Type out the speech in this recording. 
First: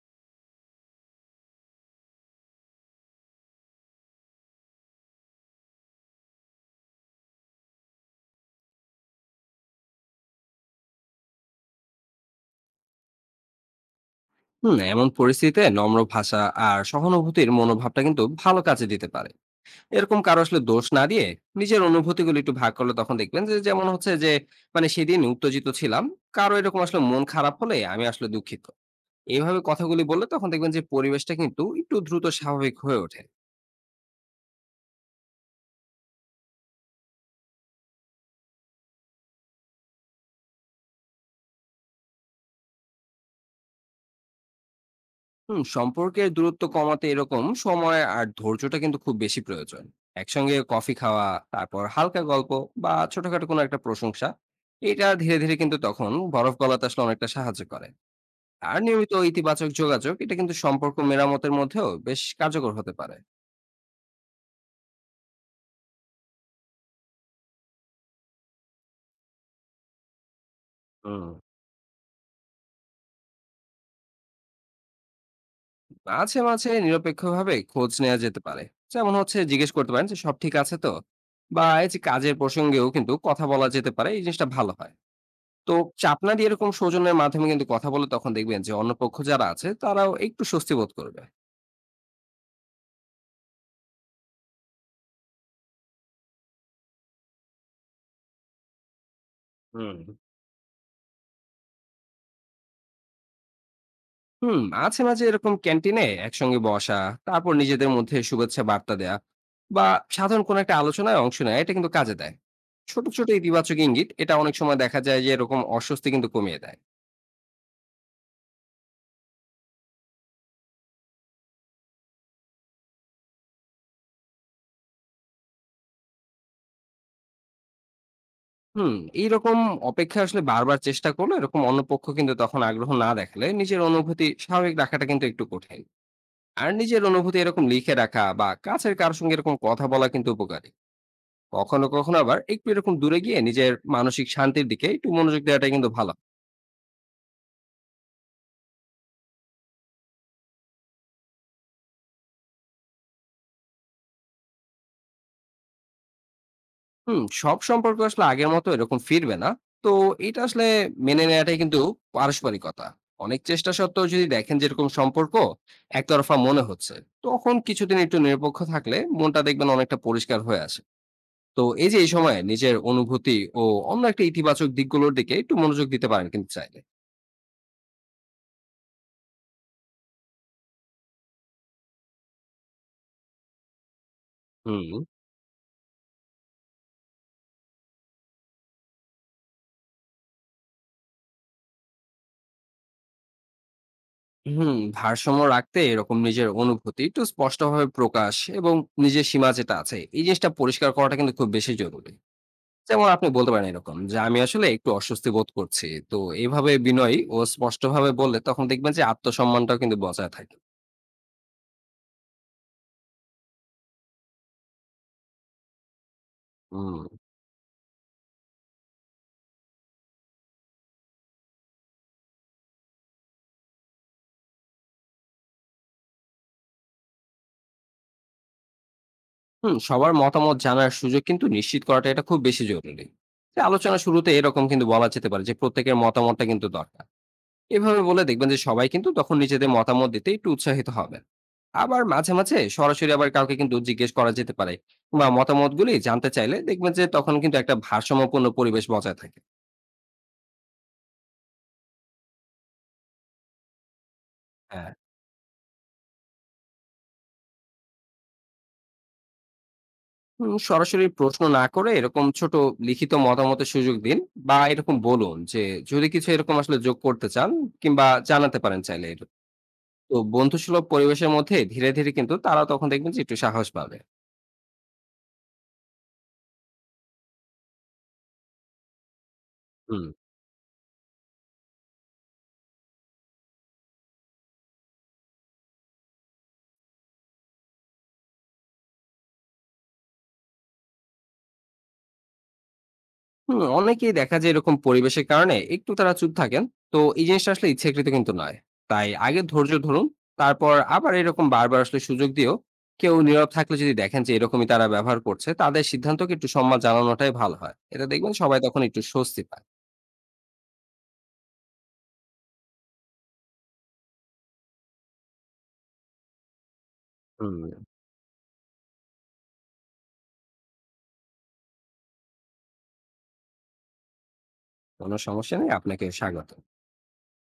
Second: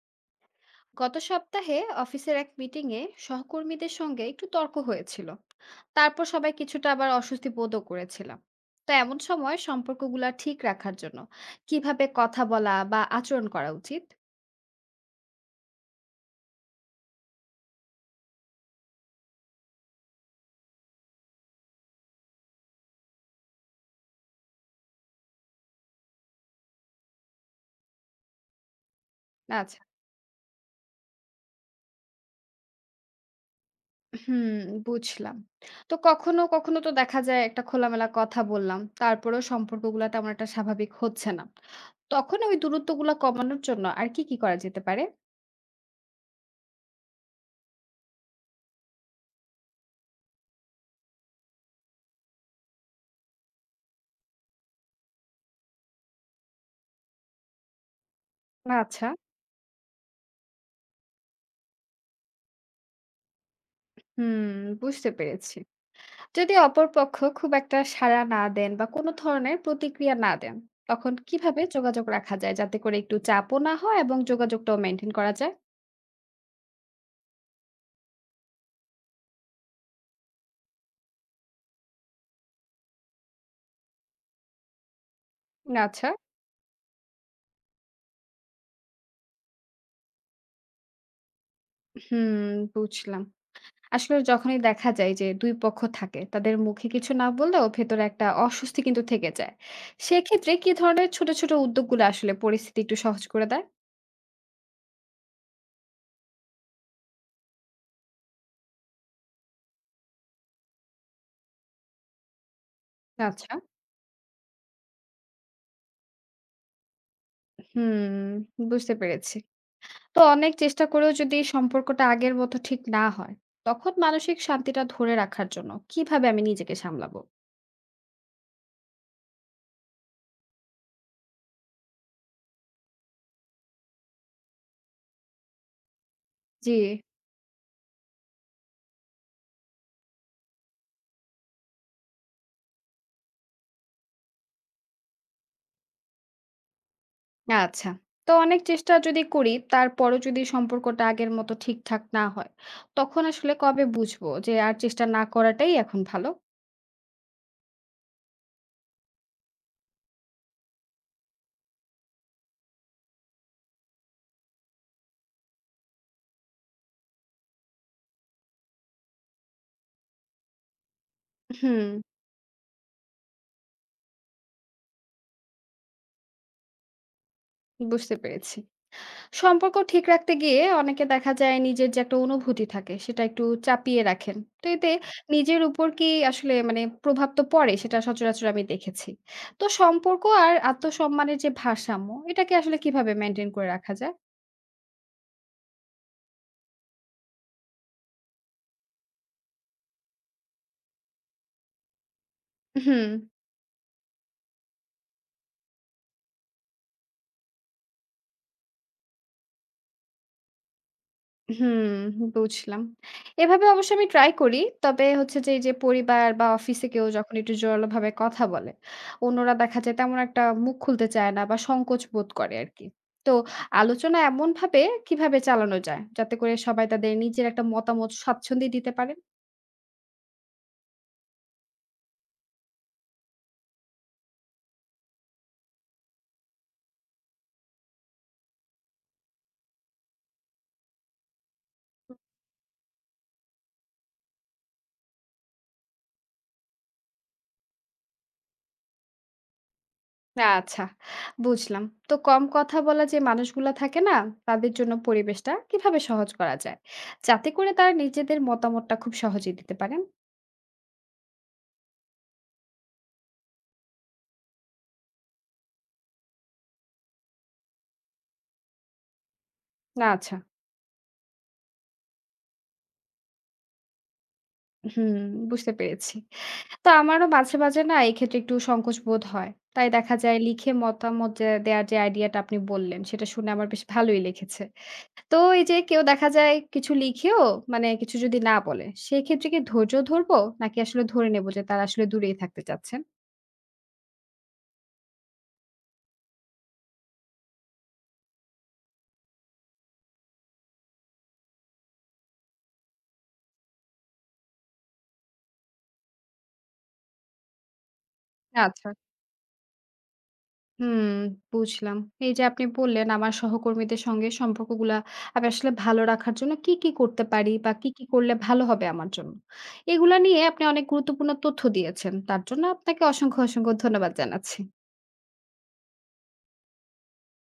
গত সপ্তাহে অফিসের এক মিটিংয়ে সহকর্মীদের সঙ্গে একটু তর্ক হয়েছিল। তারপর সবাই কিছুটা আবার অস্বস্তি বোধও করেছিলাম। তো এমন সময় সম্পর্কগুলা ঠিক রাখার জন্য কিভাবে কথা বলা বা আচরণ করা উচিত? হুম। এমন পরিস্থিতিতে নম্র ভাষা আর সহানুভূতির মনোভাবটা কিন্তু ভালো কাজে দিতে পারে। এরকম কারো আসলে দোষ না দিয়ে নিজের অনুভূতিগুলো একটু ভাগ করলে তখন দেখবেন, যে যেমন হচ্ছে যে মানে সেদিন উত্তেজিত ছিলাম, কারো এরকম আসলে মন খারাপ হলে আমি আসলে দুঃখিত। এইভাবে আচ্ছা। কথাগুলি বললে তখন দেখবেন যে পরিবেশটা কিন্তু একটু দ্রুত স্বাভাবিক হয়ে ওঠে। হুম। বুঝলাম। তো কখনো কখনো তো দেখা যায় একটা খোলামেলা কথা বললাম, তারপরেও সম্পর্কগুলা তেমন একটা স্বাভাবিক হচ্ছে না। তখন ওই দূরত্বগুলা কমানোর জন্য আর কি কি করা যেতে পারে? হুম, সম্পর্কের দূরত্ব কমাতে এরকম সময় আর ধৈর্যটা কিন্তু খুব বেশি প্রয়োজন। একসঙ্গে কফি খাওয়া, তারপর হালকা গল্প, বা ছোটখাটো কোনো একটা প্রশংসা, এটা ধীরে ধীরে কিন্তু তখন বরফ গলাতে আসলে অনেকটা সাহায্য করে। আর আচ্ছা। নিয়মিত ইতিবাচক যোগাযোগ, এটা কিন্তু সম্পর্ক মেরামতের মধ্যেও বেশ কার্যকর হতে পারে। হুম। বুঝতে পেরেছি। যদি অপরপক্ষ খুব একটা সাড়া না দেন বা কোনো ধরনের প্রতিক্রিয়া না দেন, তখন হুম, কিভাবে যোগাযোগ রাখা যায় যাতে করে একটু চাপও না হয় এবং যোগাযোগটাও মেনটেন করা যায়? মাঝে মাঝে নিরপেক্ষভাবে খোঁজ নেওয়া যেতে পারে। যেমন হচ্ছে জিজ্ঞেস করতে পারেন যে সব ঠিক আছে তো, বা এই যে কাজের প্রসঙ্গেও কিন্তু কথা বলা যেতে পারে, এই জিনিসটা ভালো হয়। তো আচ্ছা। চাপ না দিয়ে এরকম সৌজন্যের মাধ্যমে কিন্তু কথা বলে তখন দেখবেন যে অন্য পক্ষ যারা আছে তারাও একটু স্বস্তি বোধ করবে। হুম। বুঝলাম। আসলে যখনই দেখা যায় যে দুই পক্ষ থাকে, তাদের মুখে কিছু না বললেও ভেতরে একটা অস্বস্তি কিন্তু থেকে যায়। হুম। সেক্ষেত্রে কি ধরনের ছোট ছোট উদ্যোগগুলো আসলে পরিস্থিতি একটু সহজ করে দেয়? হুম, মাঝে, মাঝে এরকম ক্যান্টিনে একসঙ্গে বসা, তারপর নিজেদের মধ্যে শুভেচ্ছা বার্তা দেয়া, বা সাধারণ কোনো একটা আলোচনায় অংশ নেয়া, এটা কিন্তু কাজে দেয়। ছোট, ছোট আচ্ছা। ইতিবাচক ইঙ্গিত, এটা অনেক সময় দেখা যায় যে এরকম অস্বস্তি কিন্তু কমিয়ে দেয়। হুম। বুঝতে পেরেছি। তো অনেক চেষ্টা করেও যদি সম্পর্কটা আগের মতো ঠিক না হয়, তখন মানসিক শান্তিটা ধরে রাখার জন্য কিভাবে আমি নিজেকে সামলাবো? হুম, এইরকম অপেক্ষা আসলে বারবার চেষ্টা করলে এরকম অন্য পক্ষ কিন্তু তখন আগ্রহ না দেখালে নিজের অনুভূতি স্বাভাবিক রাখাটা কিন্তু একটু কঠিন। আর জি। নিজের অনুভূতি এরকম লিখে রাখা বা কাছের কারোর সঙ্গে এরকম কথা বলা কিন্তু উপকারী। কখনো কখনো আবার একটু এরকম দূরে গিয়ে নিজের মানসিক শান্তির দিকে একটু মনোযোগ দেওয়াটা কিন্তু ভালো। আচ্ছা। তো অনেক চেষ্টা যদি করি, তারপরও যদি সম্পর্কটা আগের মতো ঠিকঠাক না হয়, তখন আসলে কবে বুঝবো যে আর চেষ্টা না করাটাই এখন ভালো? হুম, সব সম্পর্ক আসলে আগের মতো এরকম ফিরবে না। তো এটা আসলে মেনে নেওয়াটাই কিন্তু পারস্পরিকতা। অনেক চেষ্টা সত্ত্বেও যদি দেখেন যেরকম সম্পর্ক একতরফা মনে হচ্ছে, তখন কিছুদিন একটু নিরপেক্ষ থাকলে মনটা দেখবেন অনেকটা পরিষ্কার হয়ে আসে। তো হুম, এই যে এই সময় নিজের অনুভূতি ও অন্য একটা ইতিবাচক দিকগুলোর দিকে একটু মনোযোগ দিতে পারেন কিন্তু চাইলে। বুঝতে পেরেছি। সম্পর্ক ঠিক রাখতে গিয়ে অনেকে দেখা যায় নিজের যে একটা অনুভূতি থাকে সেটা একটু চাপিয়ে রাখেন। তো এতে হুম। নিজের উপর কি আসলে মানে প্রভাব তো পড়ে, সেটা সচরাচর আমি দেখেছি। তো সম্পর্ক আর আত্মসম্মানের যে ভারসাম্য এটাকে আসলে কিভাবে মেইনটেইন করে রাখা যায়? হুম, ভারসাম্য রাখতে এরকম নিজের অনুভূতি একটু স্পষ্টভাবে প্রকাশ, এবং নিজের সীমা যেটা আছে এই জিনিসটা পরিষ্কার করাটা কিন্তু খুব বেশি জরুরি। যেমন হুম। আপনি বলতে পারেন এরকম যে আমি আসলে একটু অস্বস্তি বোধ করছি, তো এইভাবে বিনয়ী ও স্পষ্টভাবে বললে তখন দেখবেন যে আত্মসম্মানটাও কিন্তু বজায় থাকে। হুম, বুঝলাম। এভাবে অবশ্য আমি ট্রাই করি। তবে হচ্ছে যে, এই যে পরিবার বা অফিসে হুম। কেউ যখন একটু জোরালোভাবে কথা বলে, অন্যরা দেখা যায় তেমন একটা মুখ খুলতে চায় না বা সংকোচ বোধ করে আরকি। তো আলোচনা এমনভাবে কিভাবে চালানো যায়, যাতে করে সবাই তাদের নিজের একটা মতামত স্বাচ্ছন্দ্যে দিতে পারে? হুম, সবার মতামত জানার সুযোগ কিন্তু নিশ্চিত করাটা এটা খুব বেশি জরুরি। যে আলোচনা শুরুতে এরকম কিন্তু বলা যেতে পারে যে প্রত্যেকের মতামতটা কিন্তু দরকার, এভাবে বলে দেখবেন যে সবাই কিন্তু তখন নিজেদের মতামত দিতে একটু উৎসাহিত হবেন। আবার মাঝে মাঝে সরাসরি আবার কাউকে কিন্তু জিজ্ঞেস করা যেতে পারে, বা মতামতগুলি জানতে চাইলে দেখবেন যে তখন কিন্তু একটা ভারসাম্যপূর্ণ পরিবেশ বজায় থাকে। আচ্ছা, বুঝলাম। তো কম কথা বলা যে মানুষগুলা থাকে না, তাদের হ্যাঁ। জন্য পরিবেশটা কিভাবে সহজ করা যায়? যাতে করে তারা নিজেদের মতামতটা খুব সহজেই দিতে পারেন? হুম, সরাসরি প্রশ্ন না করে এরকম ছোট লিখিত মতামতের সুযোগ দিন, বা এরকম বলুন যে যদি কিছু এরকম আসলে যোগ করতে চান, কিংবা জানাতে পারেন চাইলে তো আচ্ছা। বন্ধুসুলভ পরিবেশের মধ্যে ধীরে ধীরে কিন্তু তারা তখন দেখবেন যে একটু সাহস পাবে। হুম, বুঝতে পেরেছি। তো আমারও মাঝে মাঝে না এক্ষেত্রে একটু সংকোচ বোধ হয়। তাই হুম। দেখা যায় লিখে মতামত যে দেয়ার যে আইডিয়াটা আপনি বললেন, সেটা শুনে আমার বেশ ভালোই লেগেছে। তো এই যে কেউ দেখা যায় কিছু লিখেও মানে কিছু যদি না বলে, সেক্ষেত্রে কি ধৈর্য ধরবো? নাকি আসলে ধরে নেব যে তারা আসলে দূরেই থাকতে চাচ্ছেন? হুম, অনেকেই দেখা যায় এরকম পরিবেশের কারণে একটু তারা চুপ থাকেন। তো এই জিনিসটা আসলে ইচ্ছাকৃত কিন্তু নয়। তাই আগে ধৈর্য ধরুন, তারপর আবার এরকম বারবার আসলে সুযোগ দিয়েও কেউ নীরব থাকলে, যদি দেখেন যে এরকমই তারা ব্যবহার করছে, তাদের সিদ্ধান্তকে একটু সম্মান জানানোটাই ভালো হয়, এটা দেখবেন সবাই তখন আচ্ছা। একটু স্বস্তি পায়। হুম, বুঝলাম। এই যে আপনি বললেন আমার সহকর্মীদের সঙ্গে সম্পর্কগুলা আমি আসলে ভালো রাখার জন্য কি কি করতে পারি হুম। বা কি কি করলে ভালো হবে আমার জন্য। এগুলা নিয়ে আপনি অনেক গুরুত্বপূর্ণ তথ্য দিয়েছেন। তার জন্য আপনাকে অসংখ্য, অসংখ্য ধন্যবাদ জানাচ্ছি। কোনো সমস্যা নেই, আপনাকে স্বাগত।